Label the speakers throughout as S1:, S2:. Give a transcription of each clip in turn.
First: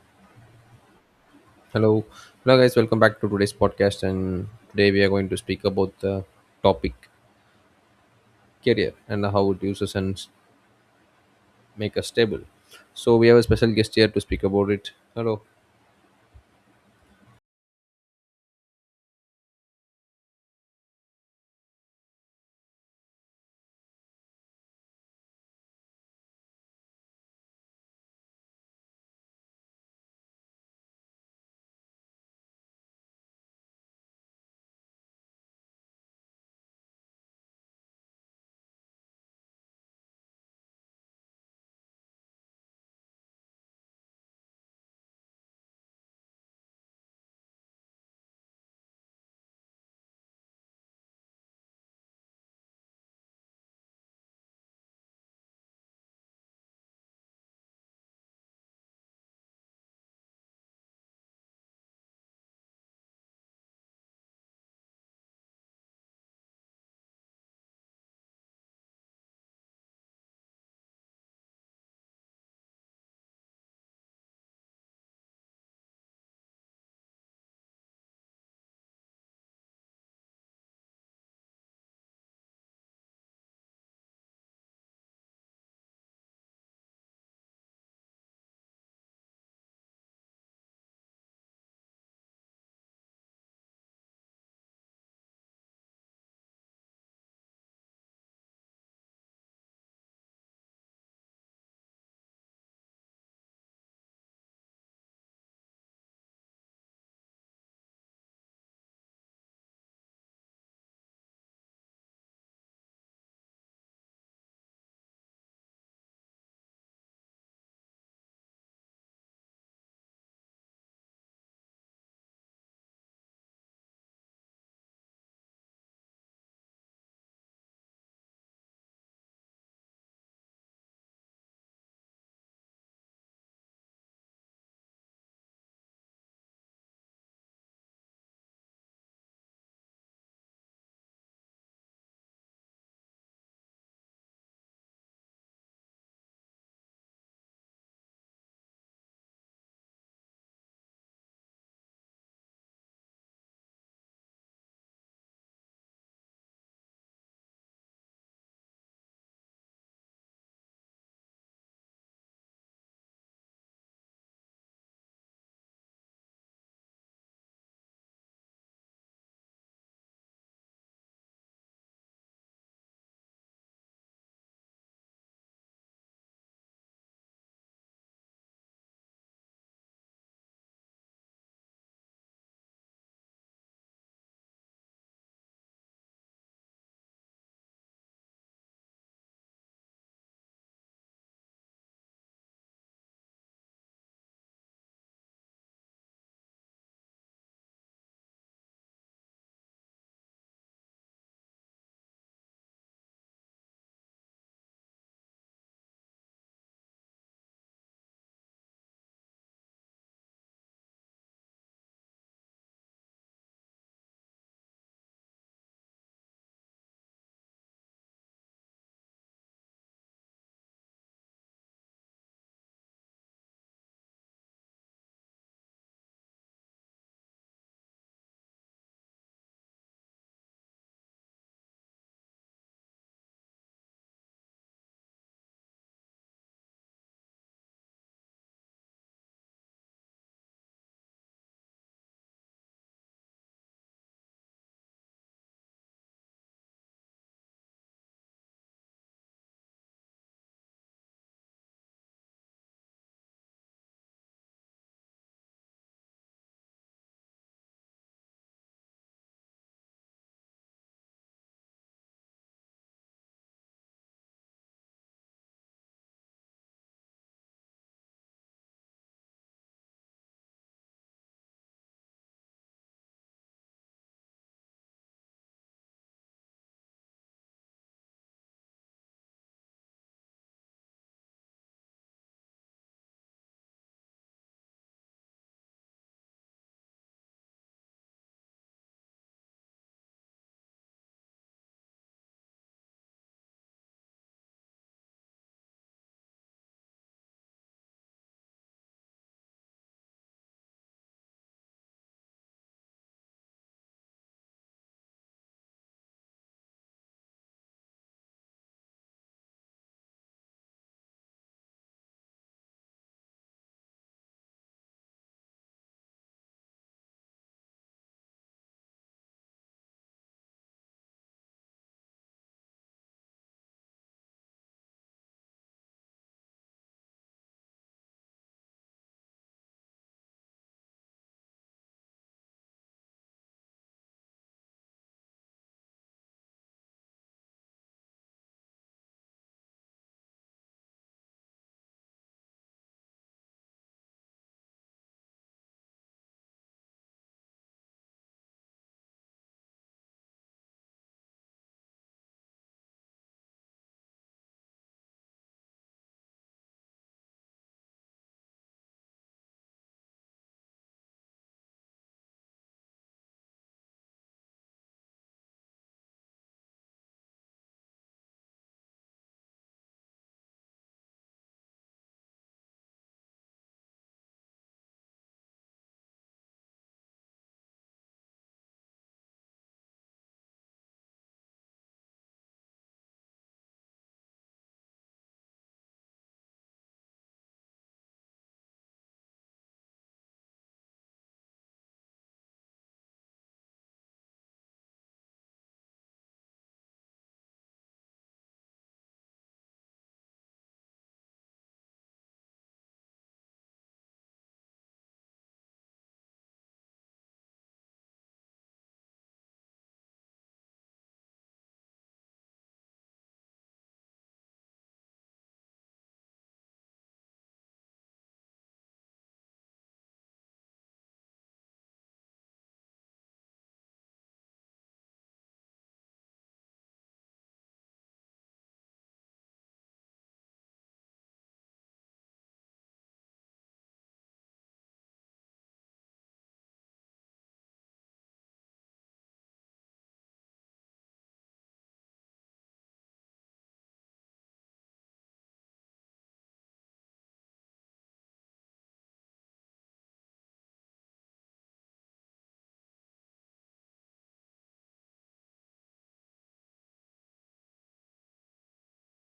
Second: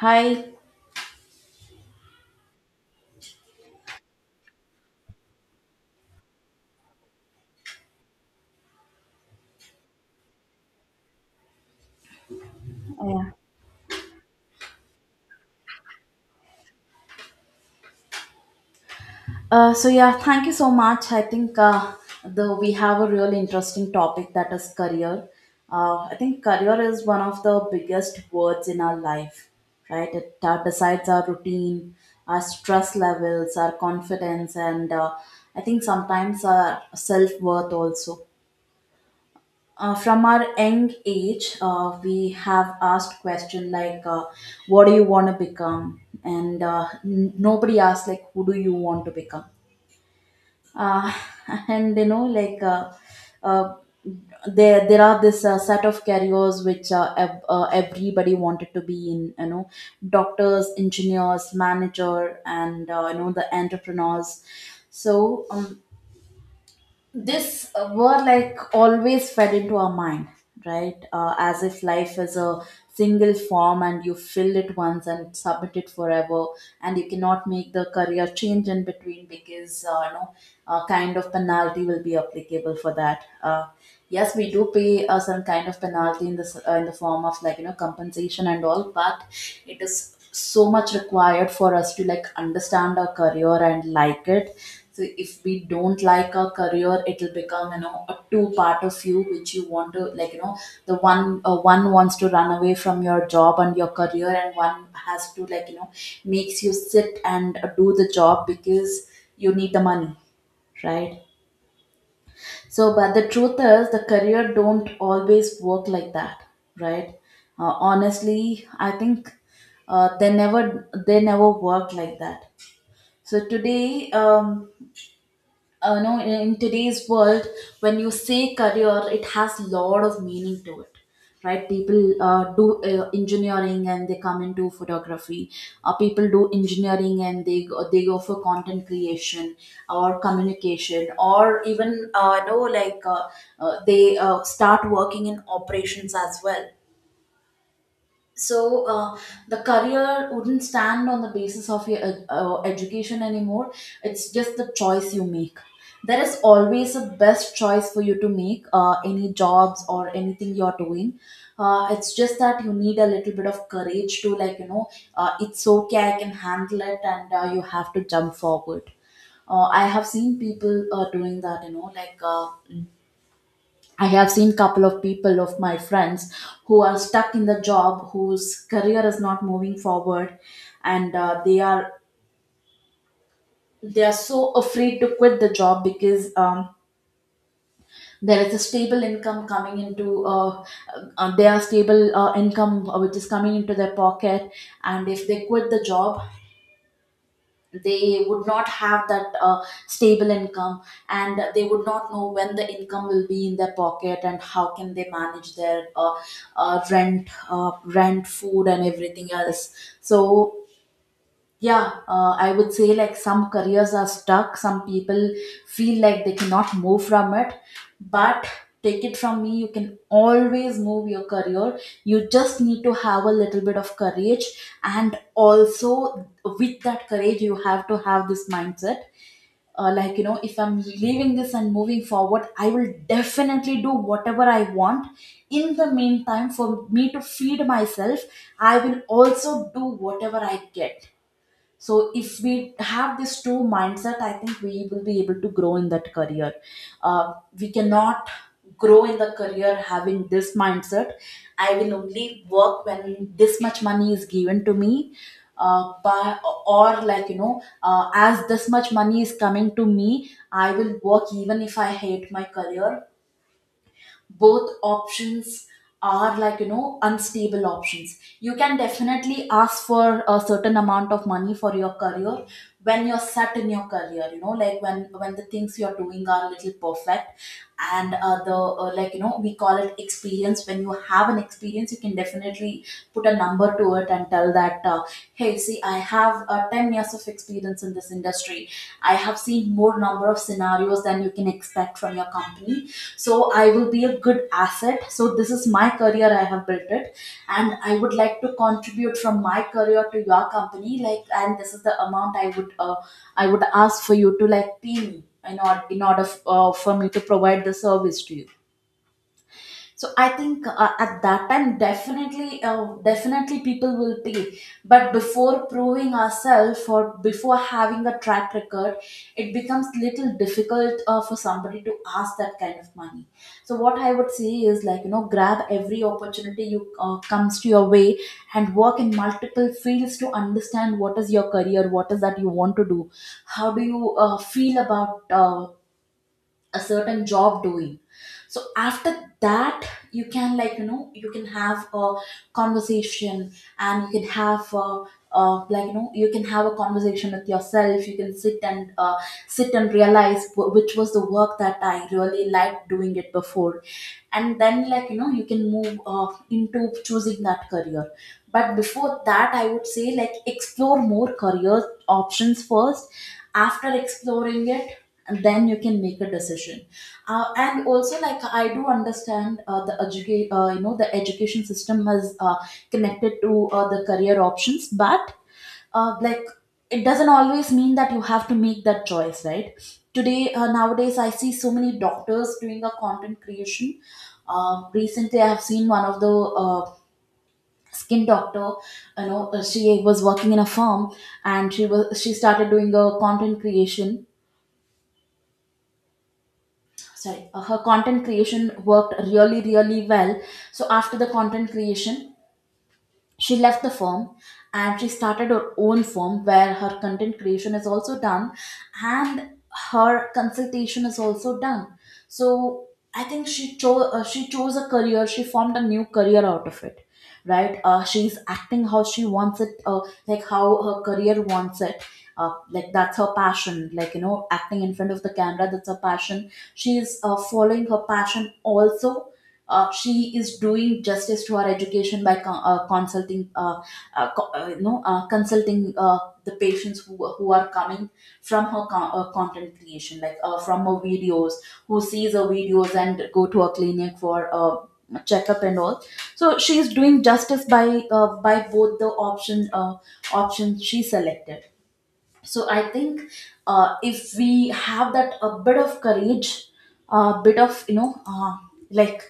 S1: Hi.
S2: Hello, hello guys. Welcome back to today's podcast. And today we are going to speak about the topic career and how it uses and make us stable. So we
S1: Yeah.
S2: have a special guest here to speak about it. Hello.
S1: So yeah, thank you so much. I think the we have a real interesting topic that is career. I think career is one of the biggest words in our life, right? It decides our routine, our stress levels, our confidence, and I think sometimes our self worth also. From our young age, we have asked question like, "What do you want to become?" And nobody asks like, "Who do you want to become?" Uh, and you know, like, uh, there are this set of careers which everybody wanted to be in. You know, doctors, engineers, manager, and you know the entrepreneurs. So this were like always fed into our mind, right, as if life is a single form and you fill it once and submit it forever, and you cannot make the career change in between because you know a kind of penalty will be applicable for that. Yes, we do pay some kind of penalty in the in the form of like you know compensation and all, but it is so much required for us to like understand our career and like it. So if we don't like our career, it'll become you know a two part of you which you want to like you know, the one wants to run away from your job and your career, and one has to like you know makes you sit and do the job because you need the money, right? So, but the truth is, the career don't always work like that, right? Honestly, I think they never work like that. So today, no! know In today's world, when you say career it has a lot of meaning to it, right? People do engineering and they come into photography. People do engineering and they they go for content creation or communication, or even they start working in operations as well. So the career wouldn't stand on the basis of your education anymore. It's just the choice you make. There is always a best choice for you to make any jobs or anything you're doing. It's just that you need a little bit of courage to like you know, it's okay, I can handle it, and you have to jump forward. I have seen people doing that, you know, like, I have seen couple of people of my friends who are stuck in the job whose career is not moving forward, and they are so afraid to quit the job because there is a stable income coming into their stable income which is coming into their pocket, and if they quit the job, they would not have that stable income, and they would not know when the income will be in their pocket and how can they manage their rent, food and everything else. So yeah, I would say like some careers are stuck. Some people feel like they cannot move from it. But take it from me, you can always move your career. You just need to have a little bit of courage. And also, with that courage, you have to have this mindset, like you know, if I'm leaving this and moving forward, I will definitely do whatever I want. In the meantime, for me to feed myself, I will also do whatever I get. So if we have this two mindset, I think we will be able to grow in that career. uh, we cannot grow in the career having this mindset, I will only work when this much money is given to me by or like you know, as this much money is coming to me I will work even if I hate my career. Both options are like you know unstable options. You can definitely ask for a certain amount of money for your career when you're set in your career, you know, like when the things you're doing are a little perfect, and the like you know we call it experience. When you have an experience you can definitely put a number to it and tell that hey, see, I have 10 years of experience in this industry. I have seen more number of scenarios than you can expect from your company, so I will be a good asset. So this is my career, I have built it, and I would like to contribute from my career to your company, like, and this is the amount I would I would ask for you to like pay me in order for me to provide the service to you. So I think at that time definitely definitely people will pay. But before proving ourselves or before having a track record, it becomes little difficult for somebody to ask that kind of money. So what I would say is like you know, grab every opportunity you comes to your way and work in multiple fields to understand what is your career, what is that you want to do, how do you feel about a certain job doing. So after that, you can like you know, you can have a conversation, and you can have a, like you know, you can have a conversation with yourself. You can sit and sit and realize which was the work that I really liked doing it before, and then like you know you can move into choosing that career. But before that, I would say like explore more career options first. After exploring it, then you can make a decision. And also, like I do understand you know, the education system is connected to the career options, but uh, like it doesn't always mean that you have to make that choice, right? Today, nowadays, I see so many doctors doing a content creation. Recently, I have seen one of the skin doctor, you know, she was working in a firm, and she started doing a content creation. Sorry, her content creation worked really really well. So after the content creation, she left the firm, and she started her own firm where her content creation is also done and her consultation is also done. So I think she chose a career. She formed a new career out of it, right? She's acting how she wants it, like how her career wants it. Like, that's her passion. Like you know, acting in front of the camera, that's her passion. She's following her passion also. She is doing justice to her education by consulting consulting the patients who are coming from her content creation, like, from her videos, who sees her videos and go to a clinic for a checkup and all. So she is doing justice by both the options she selected. So I think if we have that a bit of courage, a bit of you know like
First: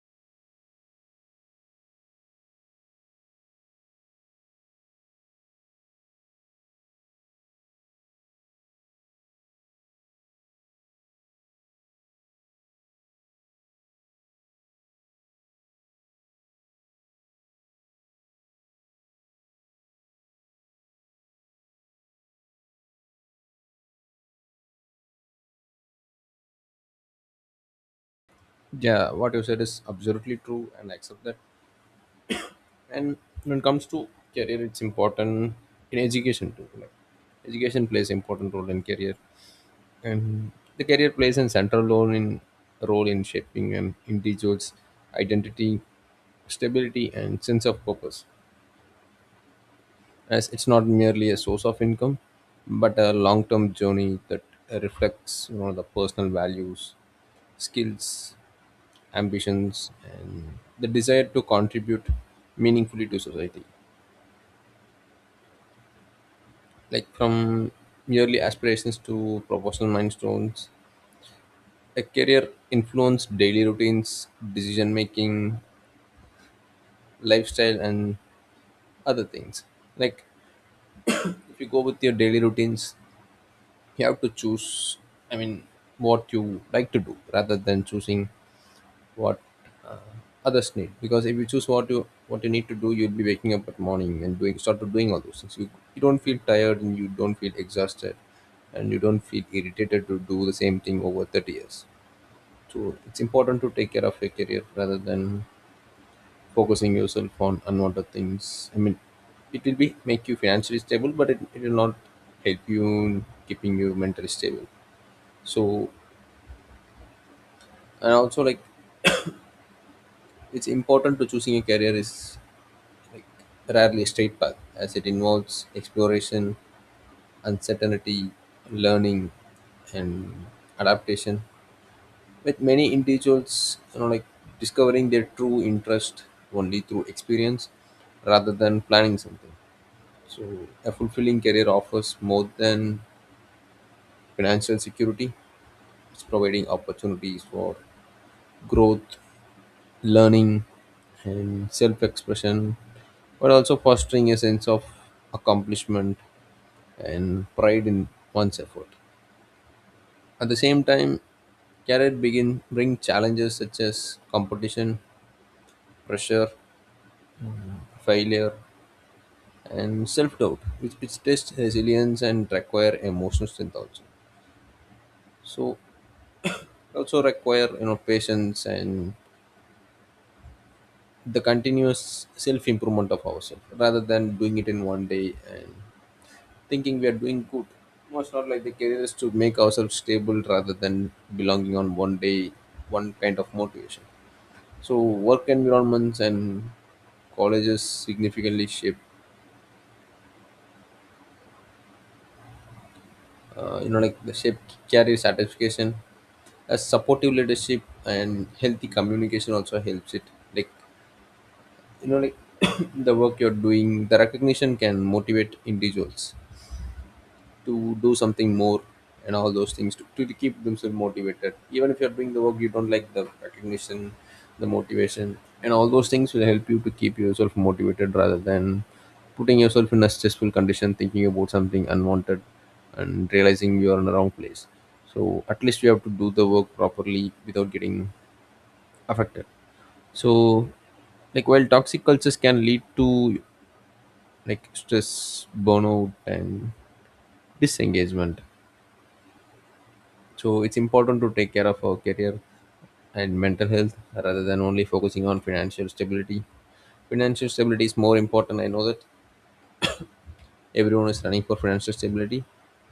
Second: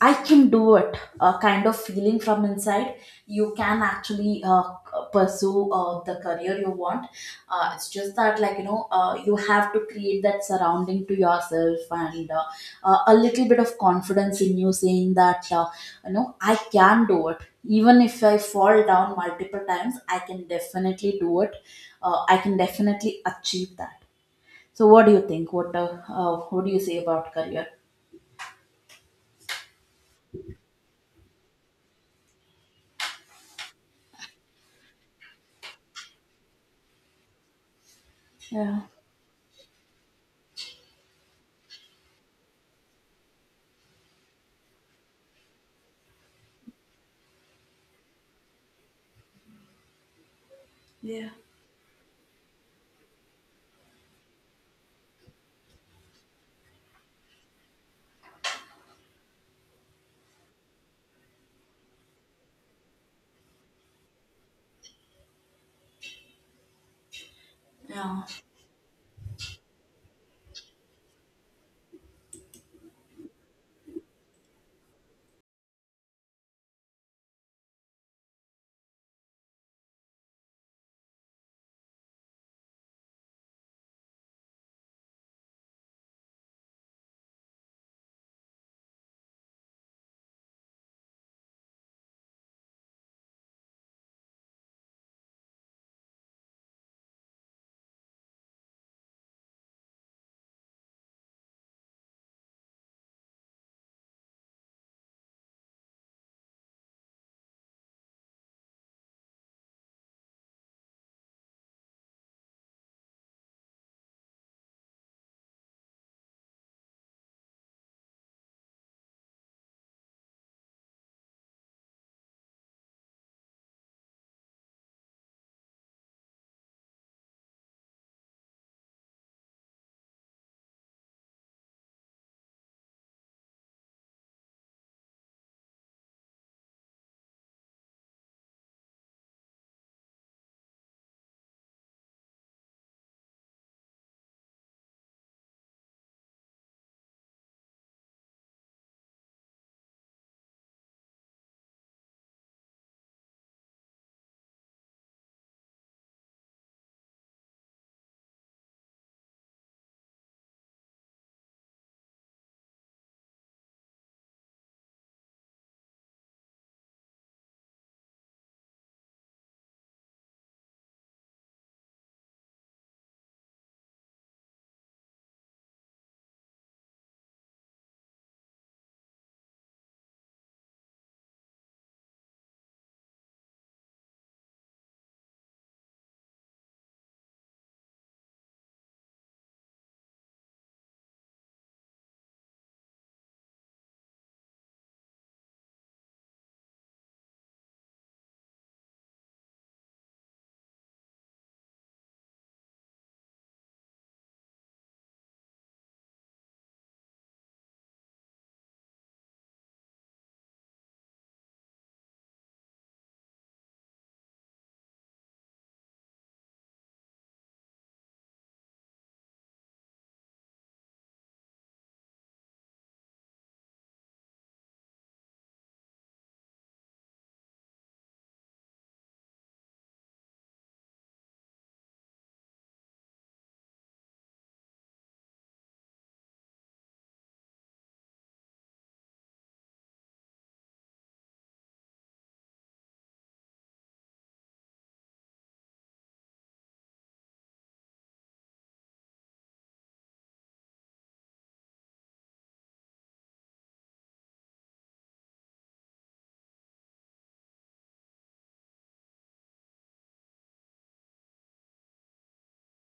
S1: I can do it, a kind of feeling from inside. You can actually pursue the career you want. It's just that, like, you know, you have to create that surrounding to yourself and a little bit of confidence in you saying that, you know, I can do it. Even if I fall down multiple times, I can definitely do it. I can definitely achieve that. So, what do you think? What do you say about career?
S2: Yeah, what you said is absolutely true, and I accept that. And when it comes to career, it's important in education too. Like education plays important role
S1: Yeah.
S2: in career, and the career plays a central role in shaping an individual's identity, stability, and sense of purpose, as it's not
S1: Yeah.
S2: merely a source of income but a long-term journey that reflects the personal values, skills, ambitions, and the desire to contribute meaningfully to society, like from
S1: Yeah.
S2: merely aspirations to professional milestones. A career influenced daily routines, decision making, lifestyle, and other things. Like, if you go with your daily routines, you have to choose, I mean, what you like to do rather than choosing what uh, others need. Because if you choose what you need to do, you'll be waking up at morning and doing start to doing all those things. You don't feel tired, and you don't feel exhausted, and you don't feel irritated to do the same thing over 30 years. So it's important to take care of your career rather than focusing yourself on unwanted things. I mean, it will be make you financially stable, but it will not help you in keeping you mentally stable. So, and also, like, it's important to choosing a career is, like, rarely a straight path, as it involves exploration, uncertainty, learning, and adaptation, with many individuals, like, discovering their true interest only through experience rather than planning something. So a fulfilling career offers more than financial security. It's providing opportunities for growth, learning, and self expression, but also fostering a sense of accomplishment and pride in one's effort. At the same time, career begin bring challenges such as competition, pressure, failure, and self doubt, which test resilience and require emotional strength also. So also require patience and the continuous self improvement of ourselves rather than doing it in one day and thinking we are doing good. No, it's not like the career is to make ourselves stable rather than belonging on one day, one kind of motivation. So work environments and colleges significantly shape, you know, like the shape career satisfaction. As supportive leadership and healthy communication also helps it. Like like the work you're doing, the recognition can motivate individuals to do something more, and all those things to keep themselves motivated. Even if you're doing the work you don't like, the recognition, the motivation, and all those things will help you to keep yourself motivated rather than putting yourself in a stressful condition thinking about something unwanted and realizing you are in the wrong place. So at least you have to do the work properly without getting affected. So, like, while toxic cultures can lead to, like, stress, burnout, and disengagement. So it's important to take care of our career and mental health rather than only focusing on financial stability. Financial stability is more important. I know that everyone is running for financial stability,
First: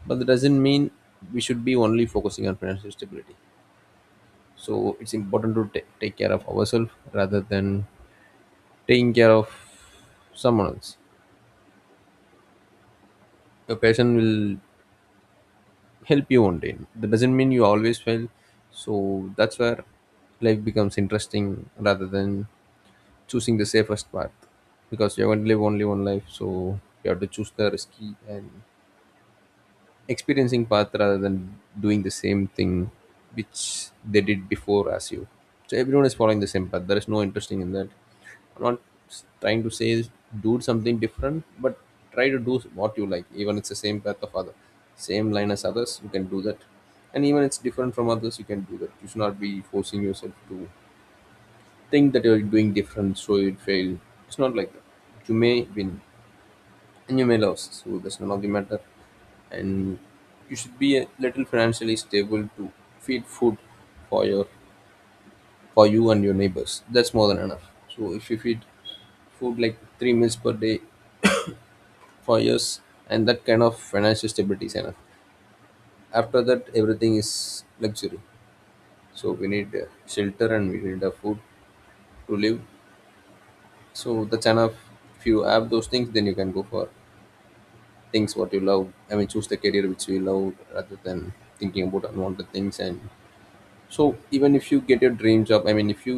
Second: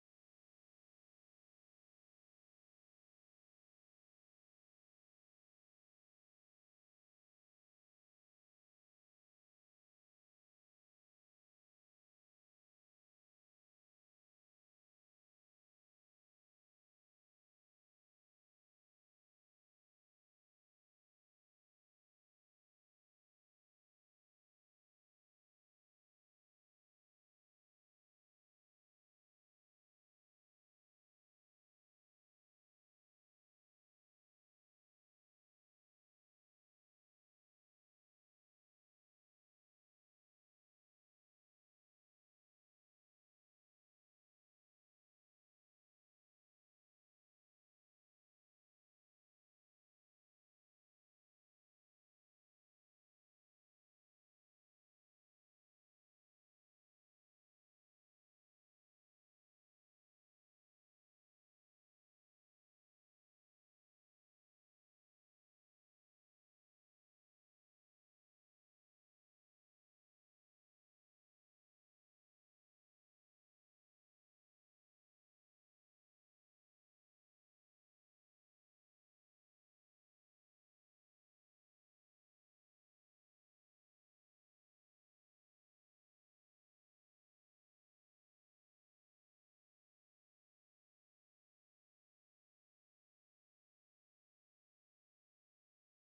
S2: but that doesn't mean we should be only focusing on financial stability. So it's important to take care of ourselves rather than taking care of someone else. Your passion will help you one day. That doesn't mean you always fail. So that's where life becomes interesting rather than choosing the safest path, because you're going to live only one life, so you have to choose the risky and experiencing path rather than doing the same thing which they did before as you. So everyone is following the same path. There is no interesting in that. I'm not trying to say is do something different, but try to do what you like. Even it's the same path of other, same line as others, you can do that. And even it's different from others, you can do that. You should not be forcing yourself to think that you're doing different, so you'll fail. It's not like that. You may win and you may lose, so that's none of the matter. And you should be a little financially stable to feed food for your for you and your neighbors. That's more than enough. So if you feed food like three meals per day for years, and that kind of financial stability is enough. After that, everything is luxury. So we need shelter and we need a food to live. So that's enough. If you have those things, then you can go for things what you love. I mean, choose the career which you love rather than thinking about unwanted things. And so even if you get your dream job, I mean if you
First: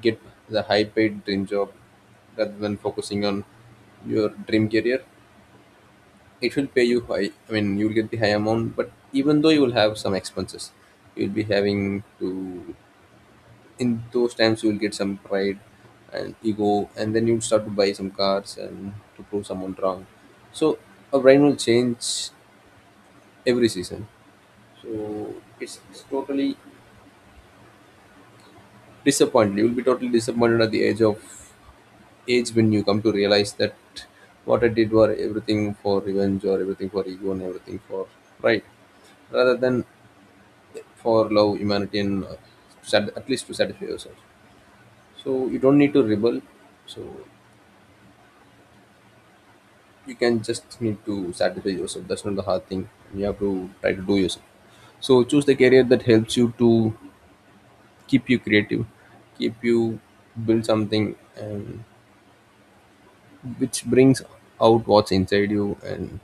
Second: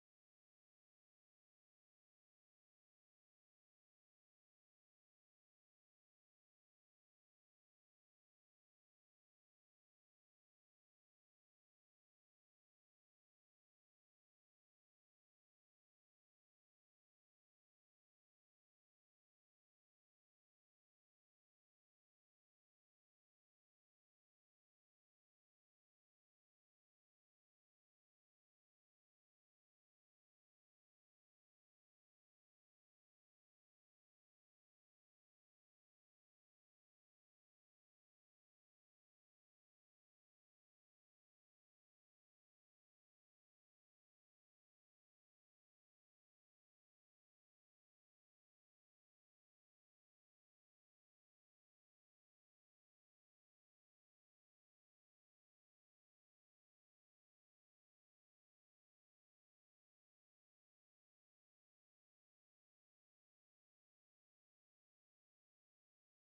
S2: get the high paid dream job rather than focusing on your dream career, it will pay you high. I mean, you'll get the high amount, but even though you will have some expenses. You'll be having to, in those times you will get some pride and ego, and then you'll start to buy some cars and to prove someone wrong. So a brain will change every season. So it's totally disappointed. You will be totally disappointed at the age when you come to realize that what I did were everything for revenge, or everything for ego, and everything for pride, rather than for love, humanity, and at least to satisfy yourself. So you don't need to rebel. So you can just need to satisfy yourself. That's not the hard thing. You have to try to do yourself. So choose the career that helps you to keep you creative, keep you build something, and which brings out what's inside you, and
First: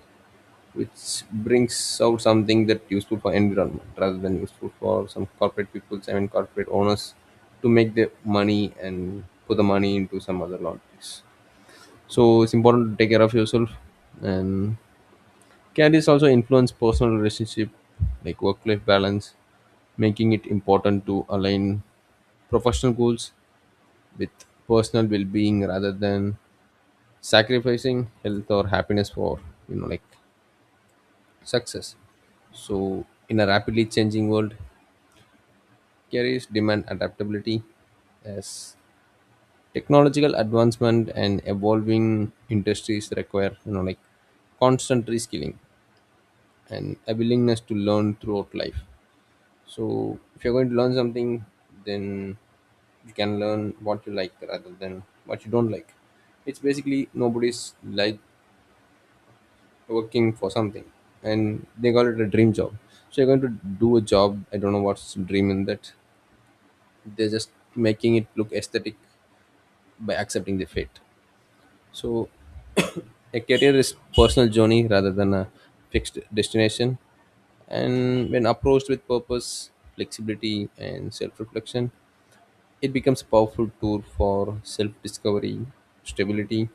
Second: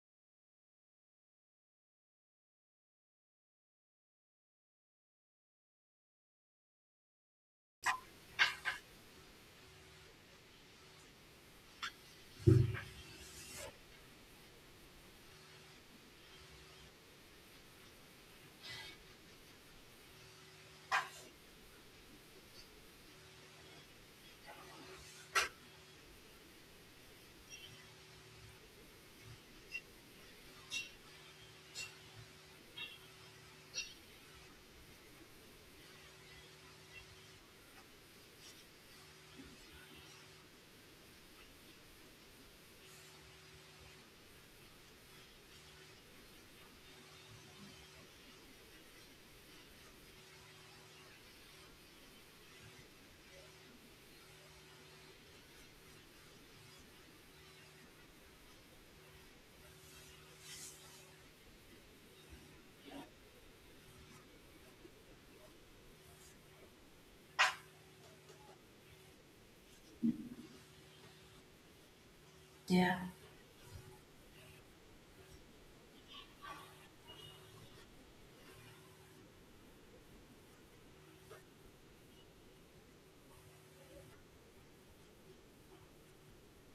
S2: which brings out something that useful for environment rather than useful for some corporate people, I mean corporate owners, to make their money and put the money into some other laundries. So it's important to take care of yourself. And can this also influence personal relationship, like work-life balance, making it important to align professional goals with personal well-being rather than sacrificing health or happiness for like success. So in a rapidly changing world, careers demand adaptability, as technological advancement and evolving industries require like constant reskilling and a willingness to learn throughout life. So if you're going to learn something, then you can learn what you like rather than what you don't like. It's basically nobody's like working for something and they call it a dream job. So you're going to do a job. I don't know what's dream in that. They're just making it look aesthetic by accepting the fate. So
S1: Yeah,
S2: a career is personal journey rather than a fixed destination, and when approached with purpose, flexibility, and self-reflection, it becomes a powerful tool for self-discovery, stability,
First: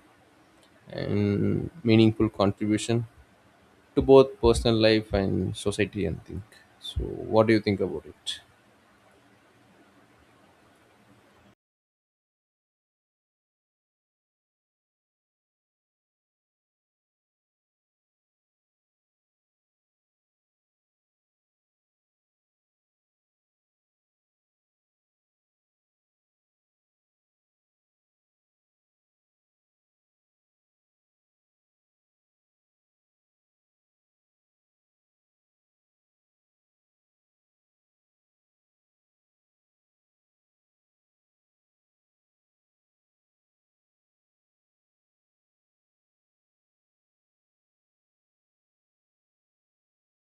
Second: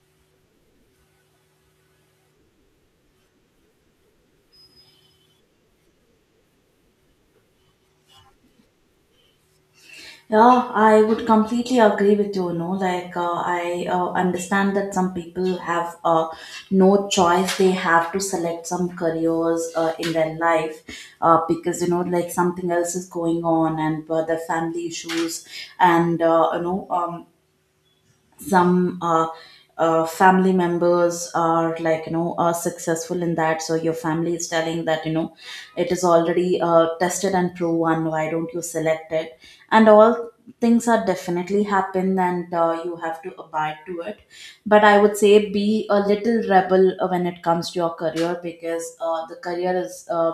S2: and meaningful contribution to both personal life and society, and think. So what do you think about it?
S1: yeah, I would completely agree with you. No, like I understand that some people have no choice; they have to select some careers in their life because you know, like something else is going on, and the family issues, and some family members are like you know are successful in that, so your family is telling that you know it is already tested and proven, why don't you select it and all. Things are definitely happen, and you have to abide to it. But I would say be a little rebel when it comes to your career, because the career is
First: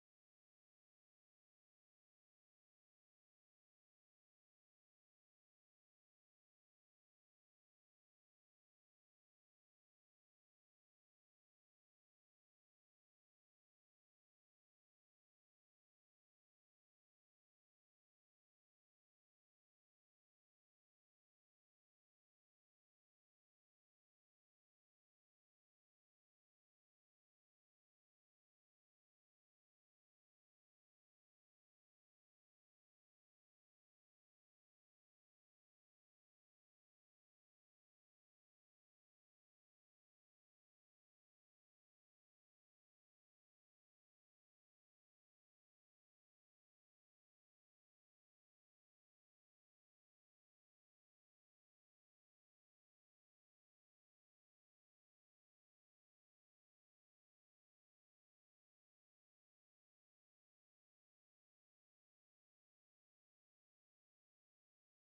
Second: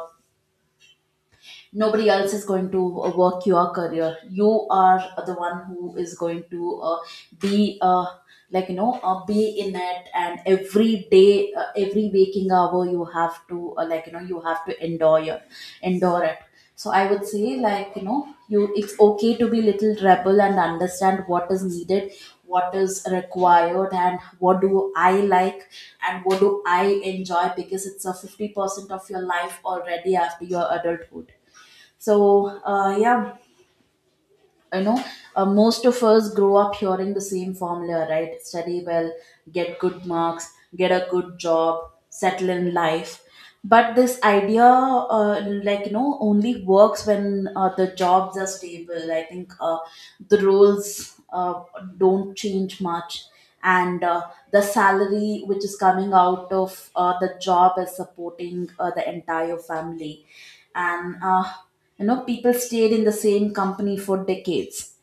S1: nobody else is going to work your career. You are the one who is going to be like you know be in it, and every day every waking hour you have to like you know you have to endure it. So I would say like you know you, it's okay to be little rebel and understand what is needed, what is required, and what do I like and what do I enjoy, because it's a 50% of your life already after your adulthood. So yeah, you know, most of us grow up hearing the same formula, right? Study well, get good marks, get a good job, settle in life. But this idea, like you know, only works when the jobs are stable. I think the roles don't change much, and the salary which is coming out of the job is supporting the entire family, and you know, people stayed in the same company for decades.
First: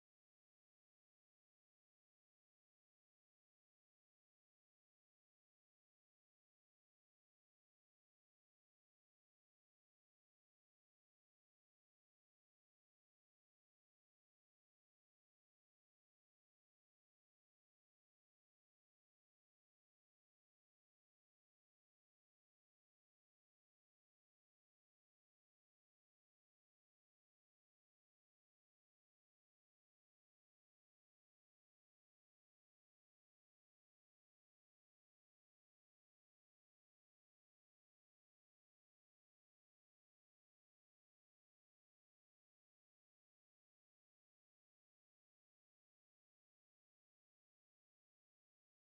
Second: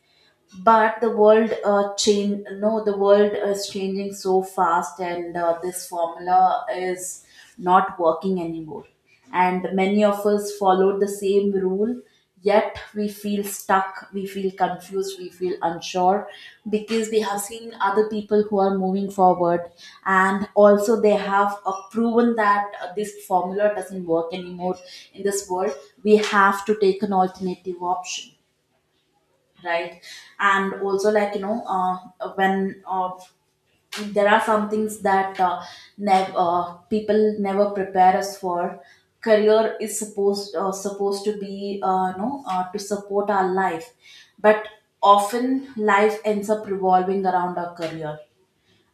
S1: But the world change, no, the world is changing so fast, and this formula is not working anymore. And many of us followed the same rule, yet we feel stuck, we feel confused, we feel unsure, because we have seen other people who are moving forward, and also they have proven that this formula doesn't work anymore in this world. We have to take an alternative option, right? And also like you know when there are some things that people never prepare us for. Career is supposed to be you know to support our life, but often life ends up revolving around our career,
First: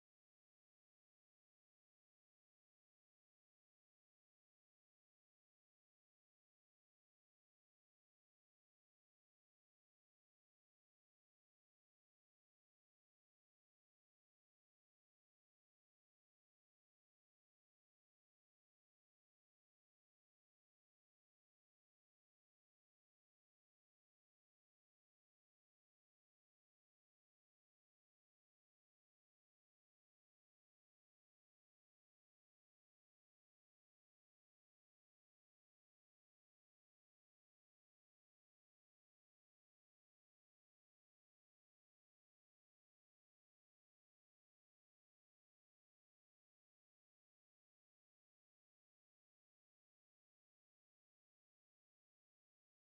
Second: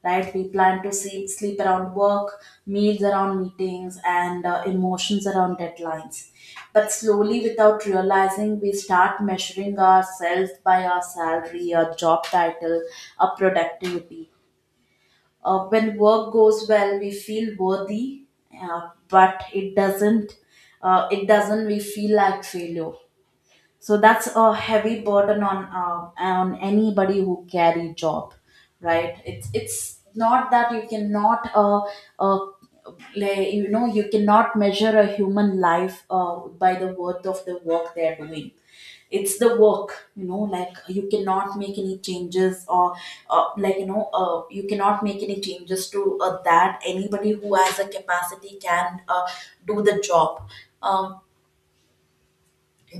S1: right? We plan to sleep around work, meals around meetings, and emotions around deadlines. But slowly, without realizing, we start measuring ourselves by our salary, our job title, our productivity. When work goes well, we feel worthy, but it doesn't. It doesn't. We feel like failure. So that's a heavy burden on anybody who carry job, right? It's not that you cannot uh, like, you know, you cannot measure a human life by the worth of the work they are doing. It's the work, you know, like you cannot make any changes or like you know you cannot make any changes to that. Anybody who has a capacity can do the job. um,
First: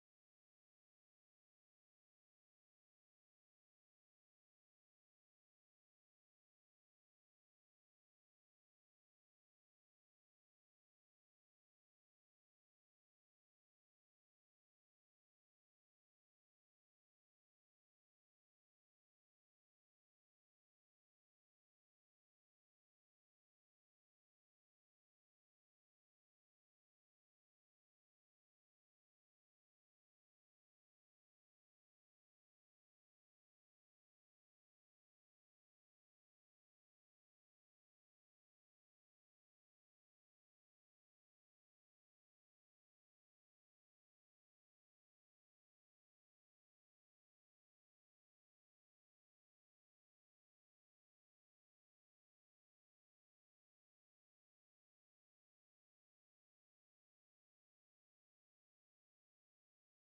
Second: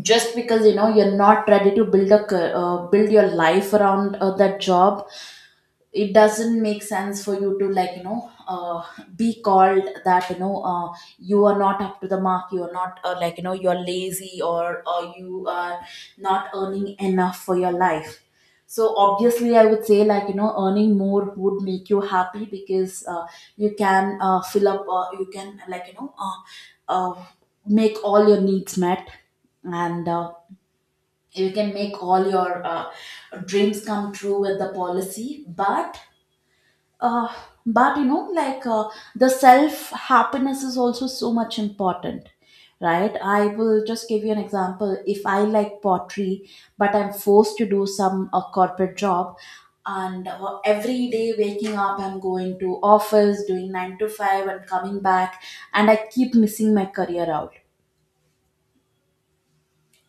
S1: just because you know you're not ready to build your life around that job, it doesn't make sense for you to like you know be called that you know you are not up to the mark, you are not like you know you're lazy, or you are not earning enough for your life. So obviously I would say like you know earning more would make you happy, because you can fill up you can like you know uh, make all your needs met, and you can make all your dreams come true with the policy. But uh, but you know like the self happiness is also so much important, right? I will just give you an example. If I like pottery but I'm forced to do some a corporate job, and every day waking up I'm going to office doing 9 to 5 and coming back, and I keep missing my career out,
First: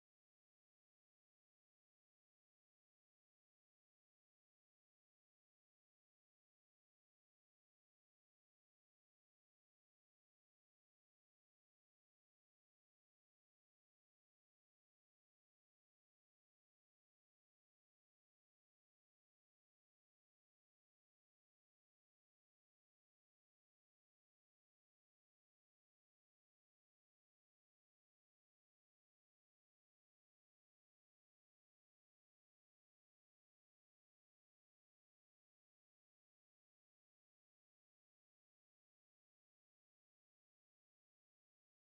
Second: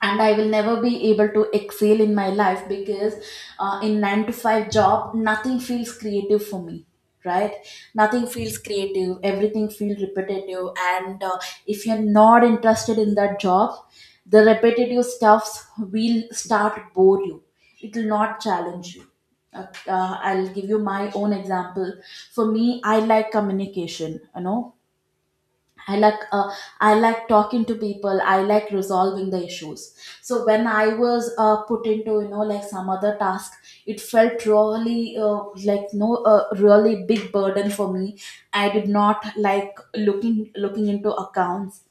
S1: and I will never be able to excel in my life, because in 9 to 5 job nothing feels creative for me, right? Nothing feels creative, everything feels repetitive, and if you're not interested in that job, the repetitive stuffs will start bore you, it will not challenge you. uh, I'll give you my own example. For me, I like communication, you know, I like uh, I like talking to people. I like resolving the issues. So when I was put into you know like some other task, it felt really like no really big burden for me. I did not like looking into accounts,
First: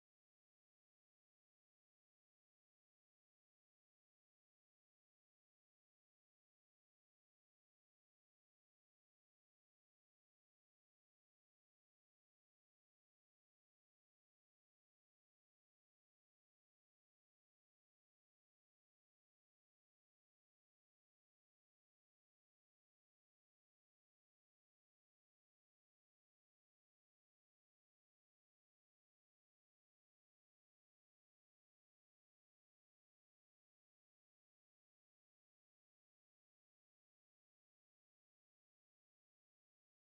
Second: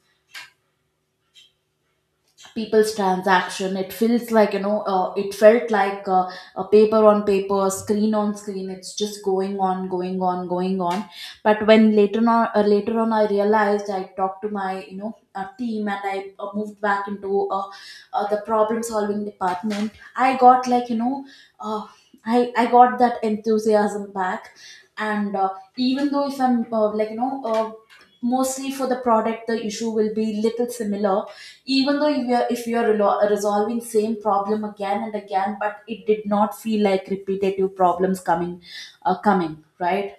S1: people's transaction, it feels like you know it felt like a paper on paper, screen on screen, it's just going on, going on, going on. But when later on later on I realized, I talked to my you know team, and I moved back into the problem solving department. I got like you know uh, I got that enthusiasm back. And even though if I'm like you know mostly for the product the issue will be little similar, even though if you're resolving same problem again and again, but it did not feel like repetitive problems coming coming, right?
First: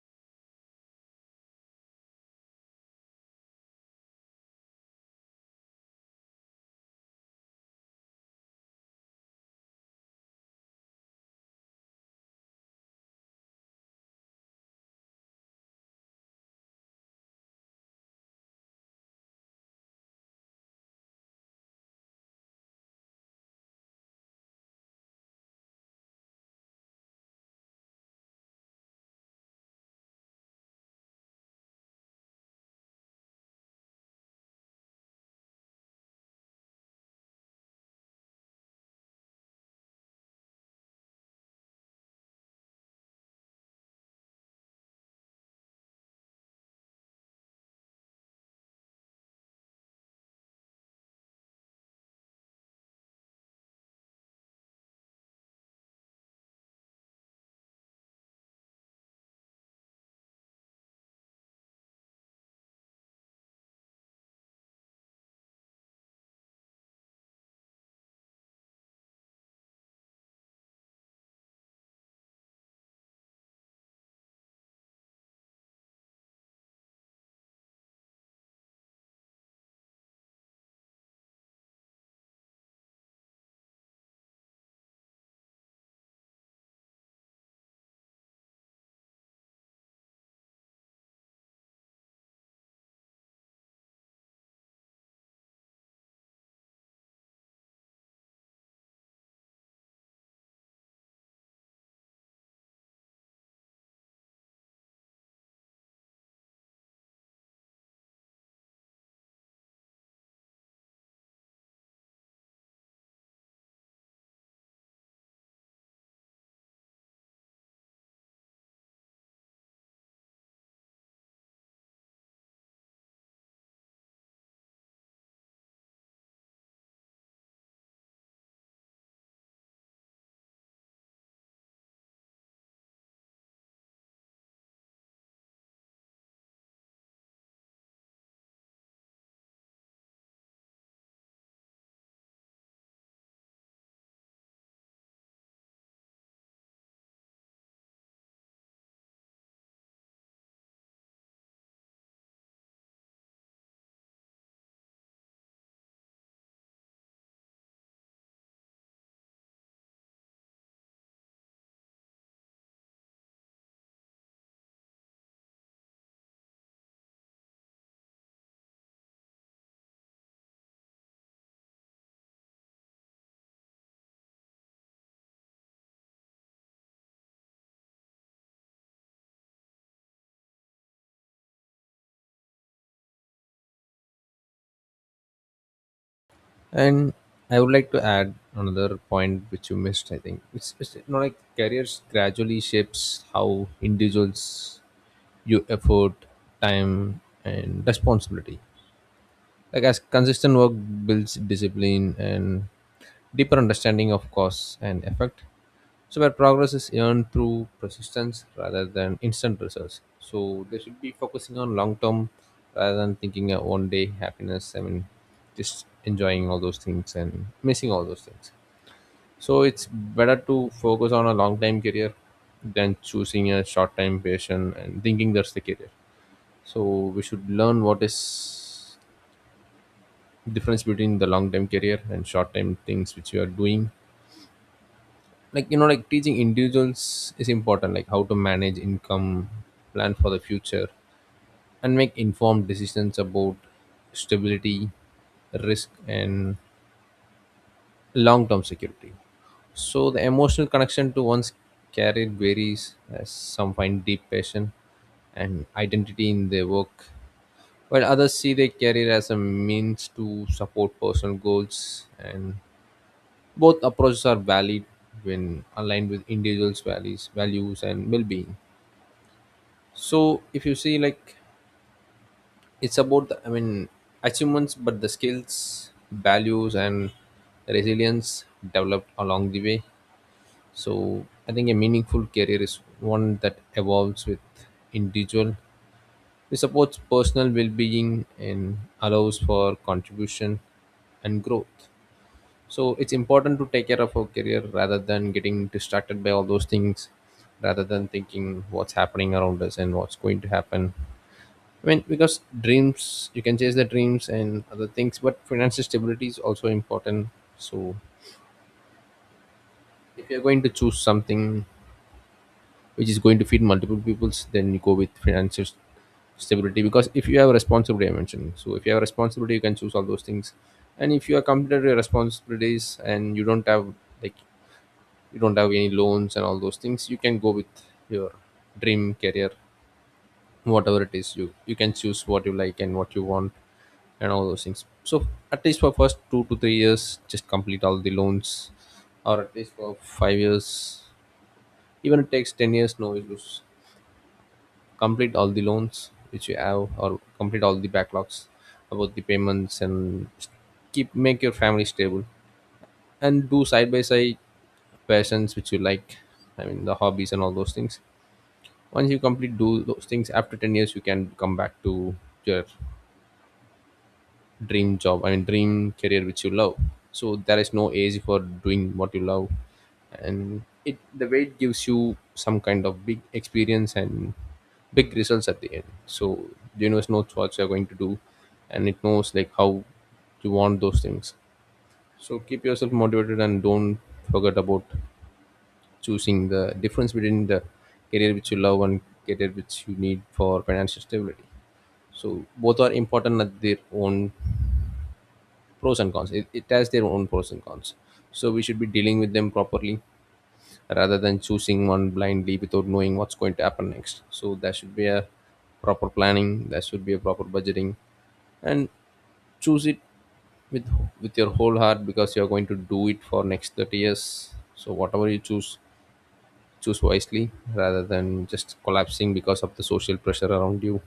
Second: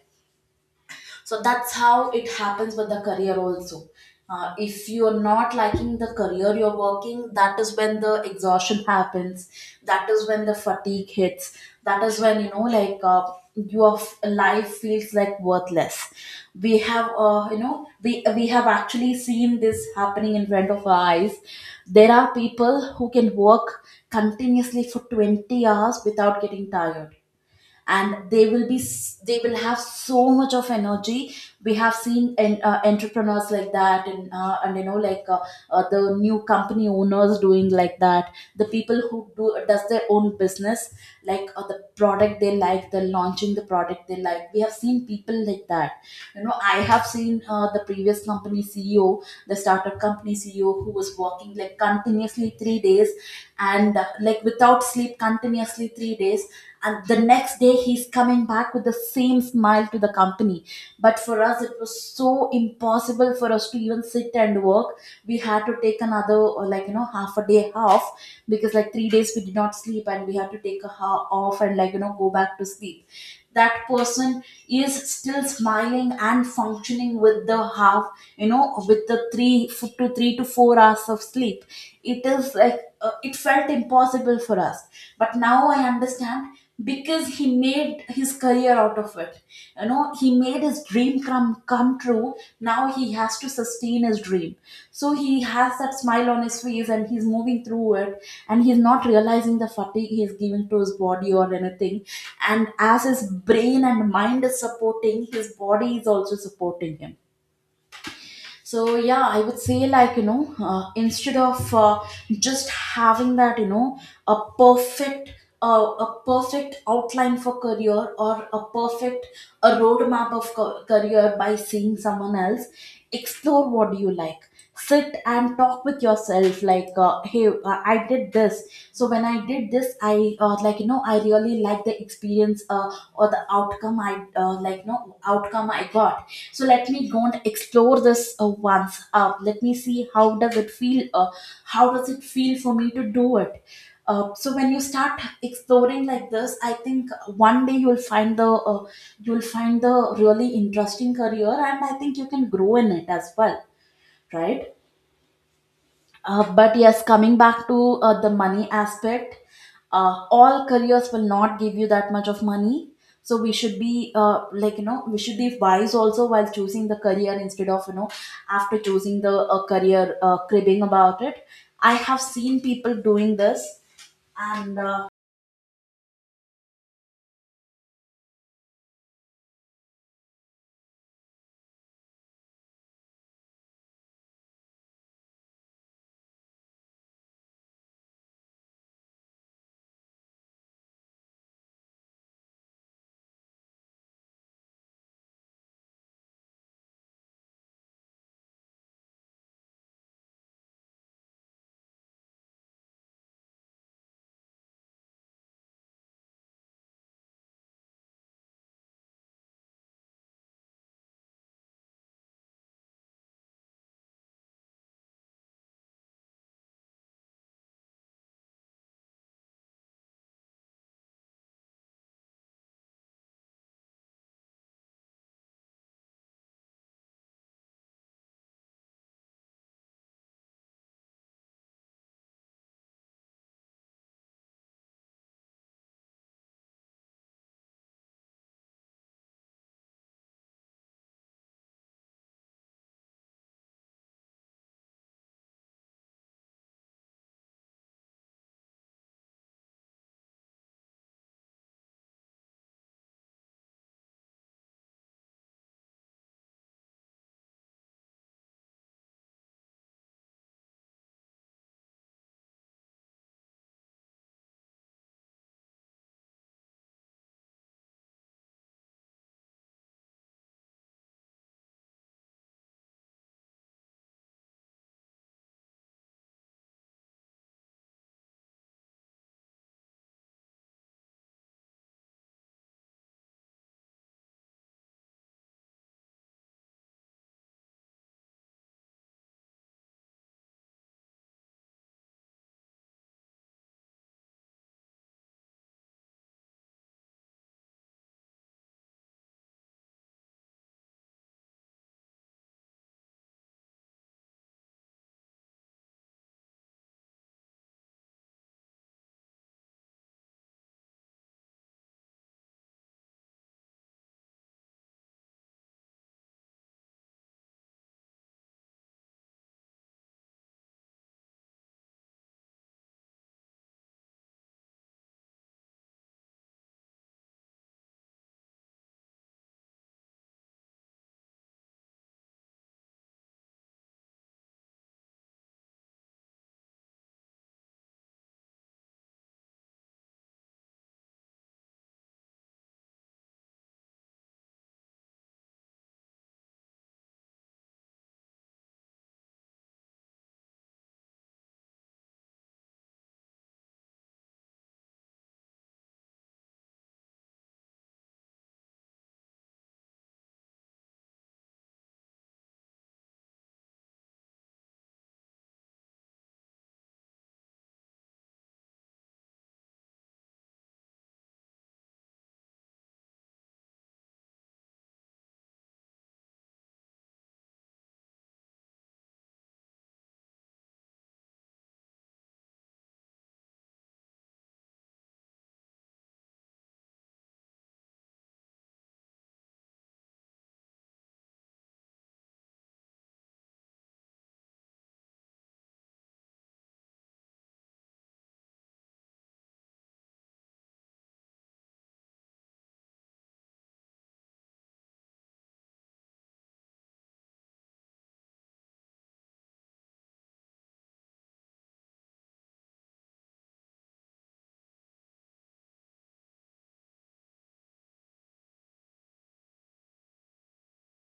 S1: So that's how it happens with the career also. If you're not liking the career you're working, that is when the exhaustion happens, that is when the fatigue hits, that is when you know like your life feels like worthless. We have you know we have actually seen this happening in front of our eyes. There are people who can work continuously for 20 hours without getting tired, and they will be they will have so much of energy. We have seen entrepreneurs like that, and you know like the new company owners doing like that, the people who do does their own business, like the product they like, the launching the product they like, we have seen people like that. You know, I have seen the previous company ceo, the startup company ceo who was working like continuously 3 days, and like without sleep continuously 3 days, and the next day he's coming back with the same smile to the company. But for us it was so impossible for us to even sit and work. We had to take another, or like you know, half a day off, because like 3 days we did not sleep, and we had to take a half off, and like you know go back to sleep. That person is still smiling and functioning with the half, you know, with the 3 to 4 hours of sleep. It is like it felt impossible for us. But now I understand, because he made his career out of it. You know, he made his dream come true. Now he has to sustain his dream, so he has that smile on his face and he's moving through it, and he's not realizing the fatigue he is giving to his body or anything. And as his brain and mind is supporting, his body is also supporting him. So yeah, I would say like you know instead of just having that you know a perfect a perfect outline for career, or a roadmap of career by seeing someone else. Explore what do you like, sit and talk with yourself like hey, I did this. So when I did this, I like you know I really like the experience or the outcome, I like no outcome I got, so let me go and explore this once, let me see how does it feel, how does it feel for me to do it. So when you start exploring like this, I think one day you'll find the really interesting career, and I think you can grow in it as well, right? But yes, coming back to the money aspect, all careers will not give you that much of money. So we should be like you know we should be wise also while choosing the career, instead of you know after choosing the career cribbing about it. I have seen people doing this, and
S2: And I would like to add another point which you missed. I think it's you. Like careers gradually shapes how individuals view effort, time, and responsibility, like as consistent work builds discipline and deeper understanding of cause and effect. So where progress is earned through persistence rather than instant results, so they should be focusing on long term rather than thinking of one day happiness, I mean just enjoying all those things and missing all those things. So it's better to focus on a long time career than choosing a short time passion and thinking that's the career. So we should learn what is difference between the long term career and short term things which you are doing. Like like teaching individuals is important, like how to manage income, plan for the future, and make informed decisions about stability, risk, and long term security. So the emotional connection to one's career varies, as some find deep passion and identity in their work, while others see their career as a means to support personal goals. And both approaches are valid when aligned with individuals' values and well-being. So if you see, like, it's about the, I mean achievements, but the skills, values, and resilience developed along the way. So I think a meaningful career is one that evolves with individual. It supports personal well-being and allows for contribution and growth. So it's important to take care of our career rather than getting distracted by all those things, rather than thinking what's happening around us and what's going to happen. I mean, because dreams, you can chase the dreams and other things, but financial stability is also important. So if you're going to choose something which is going to feed multiple peoples, then you go with financial stability. Because if you have a responsibility, I mentioned, so if you have a responsibility, you can choose all those things. And if you are completed with your responsibilities and you don't have, like, you don't have any loans and all those things, you can go with your dream career, whatever it is. You can choose what you like and what you want and all those things. So at least for first 2 to 3 years, just complete all the loans. Or at least for 5 years, even it takes 10 years, no issues. Complete all the loans which you have or complete all the backlogs about the payments and keep make your family stable. And do side by side passions which you like, I mean the hobbies and all those things. Once you complete do those things, after 10 years you can come back to your dream job, I mean dream career which you love. So there is no age for doing what you love. And it the way it gives you some kind of big experience and big results at the end. So the universe knows what you're going to do, and it knows like how you want those things. So keep yourself motivated and don't forget about choosing the difference between the career which you love and career which you need for financial stability. So both are important at their own pros and cons. It has their own pros and cons. So we should be dealing with them properly rather than choosing one blindly without knowing what's going to happen next. So there should be a proper planning, there should be a proper budgeting, and choose it with with your whole heart because you're going to do it for next 30 years. So whatever you choose, choose wisely rather than just collapsing because of the social pressure around you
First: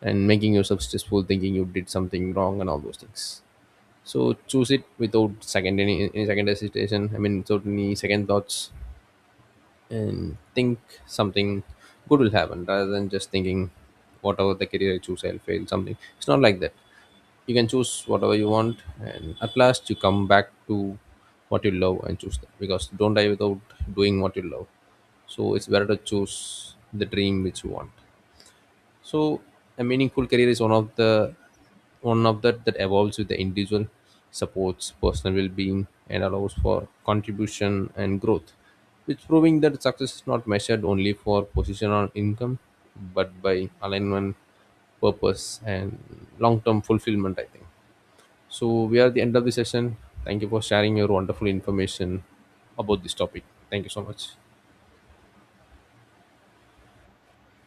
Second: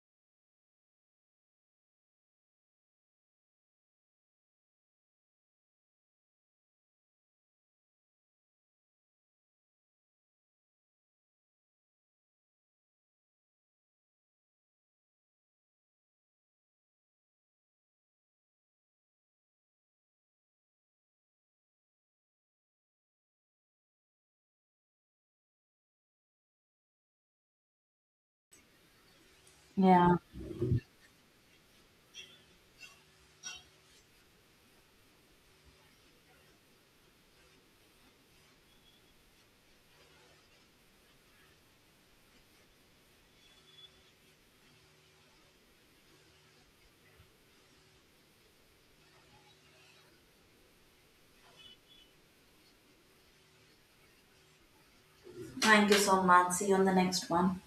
S2: and making yourself stressful thinking you did something wrong and all those things. So choose it without second any second hesitation, I mean without any second thoughts, and think something good will happen rather than just thinking whatever the career I choose I'll fail something. It's not like that. You can choose whatever you want, and at last you come back to what you love and choose that. Because don't die without doing what you love. So it's better to choose the dream which you want. So a
S1: yeah.
S2: meaningful career is one of the one of that that evolves with the individual, supports personal well-being, and allows for contribution and growth. It's proving that success is not measured only for position or income, but by alignment, purpose, and long-term fulfillment. I think. So we are at the end of the session. Thank you for sharing your wonderful information about this topic. Thank you so much.
S1: Thank you so much. See you on the next one.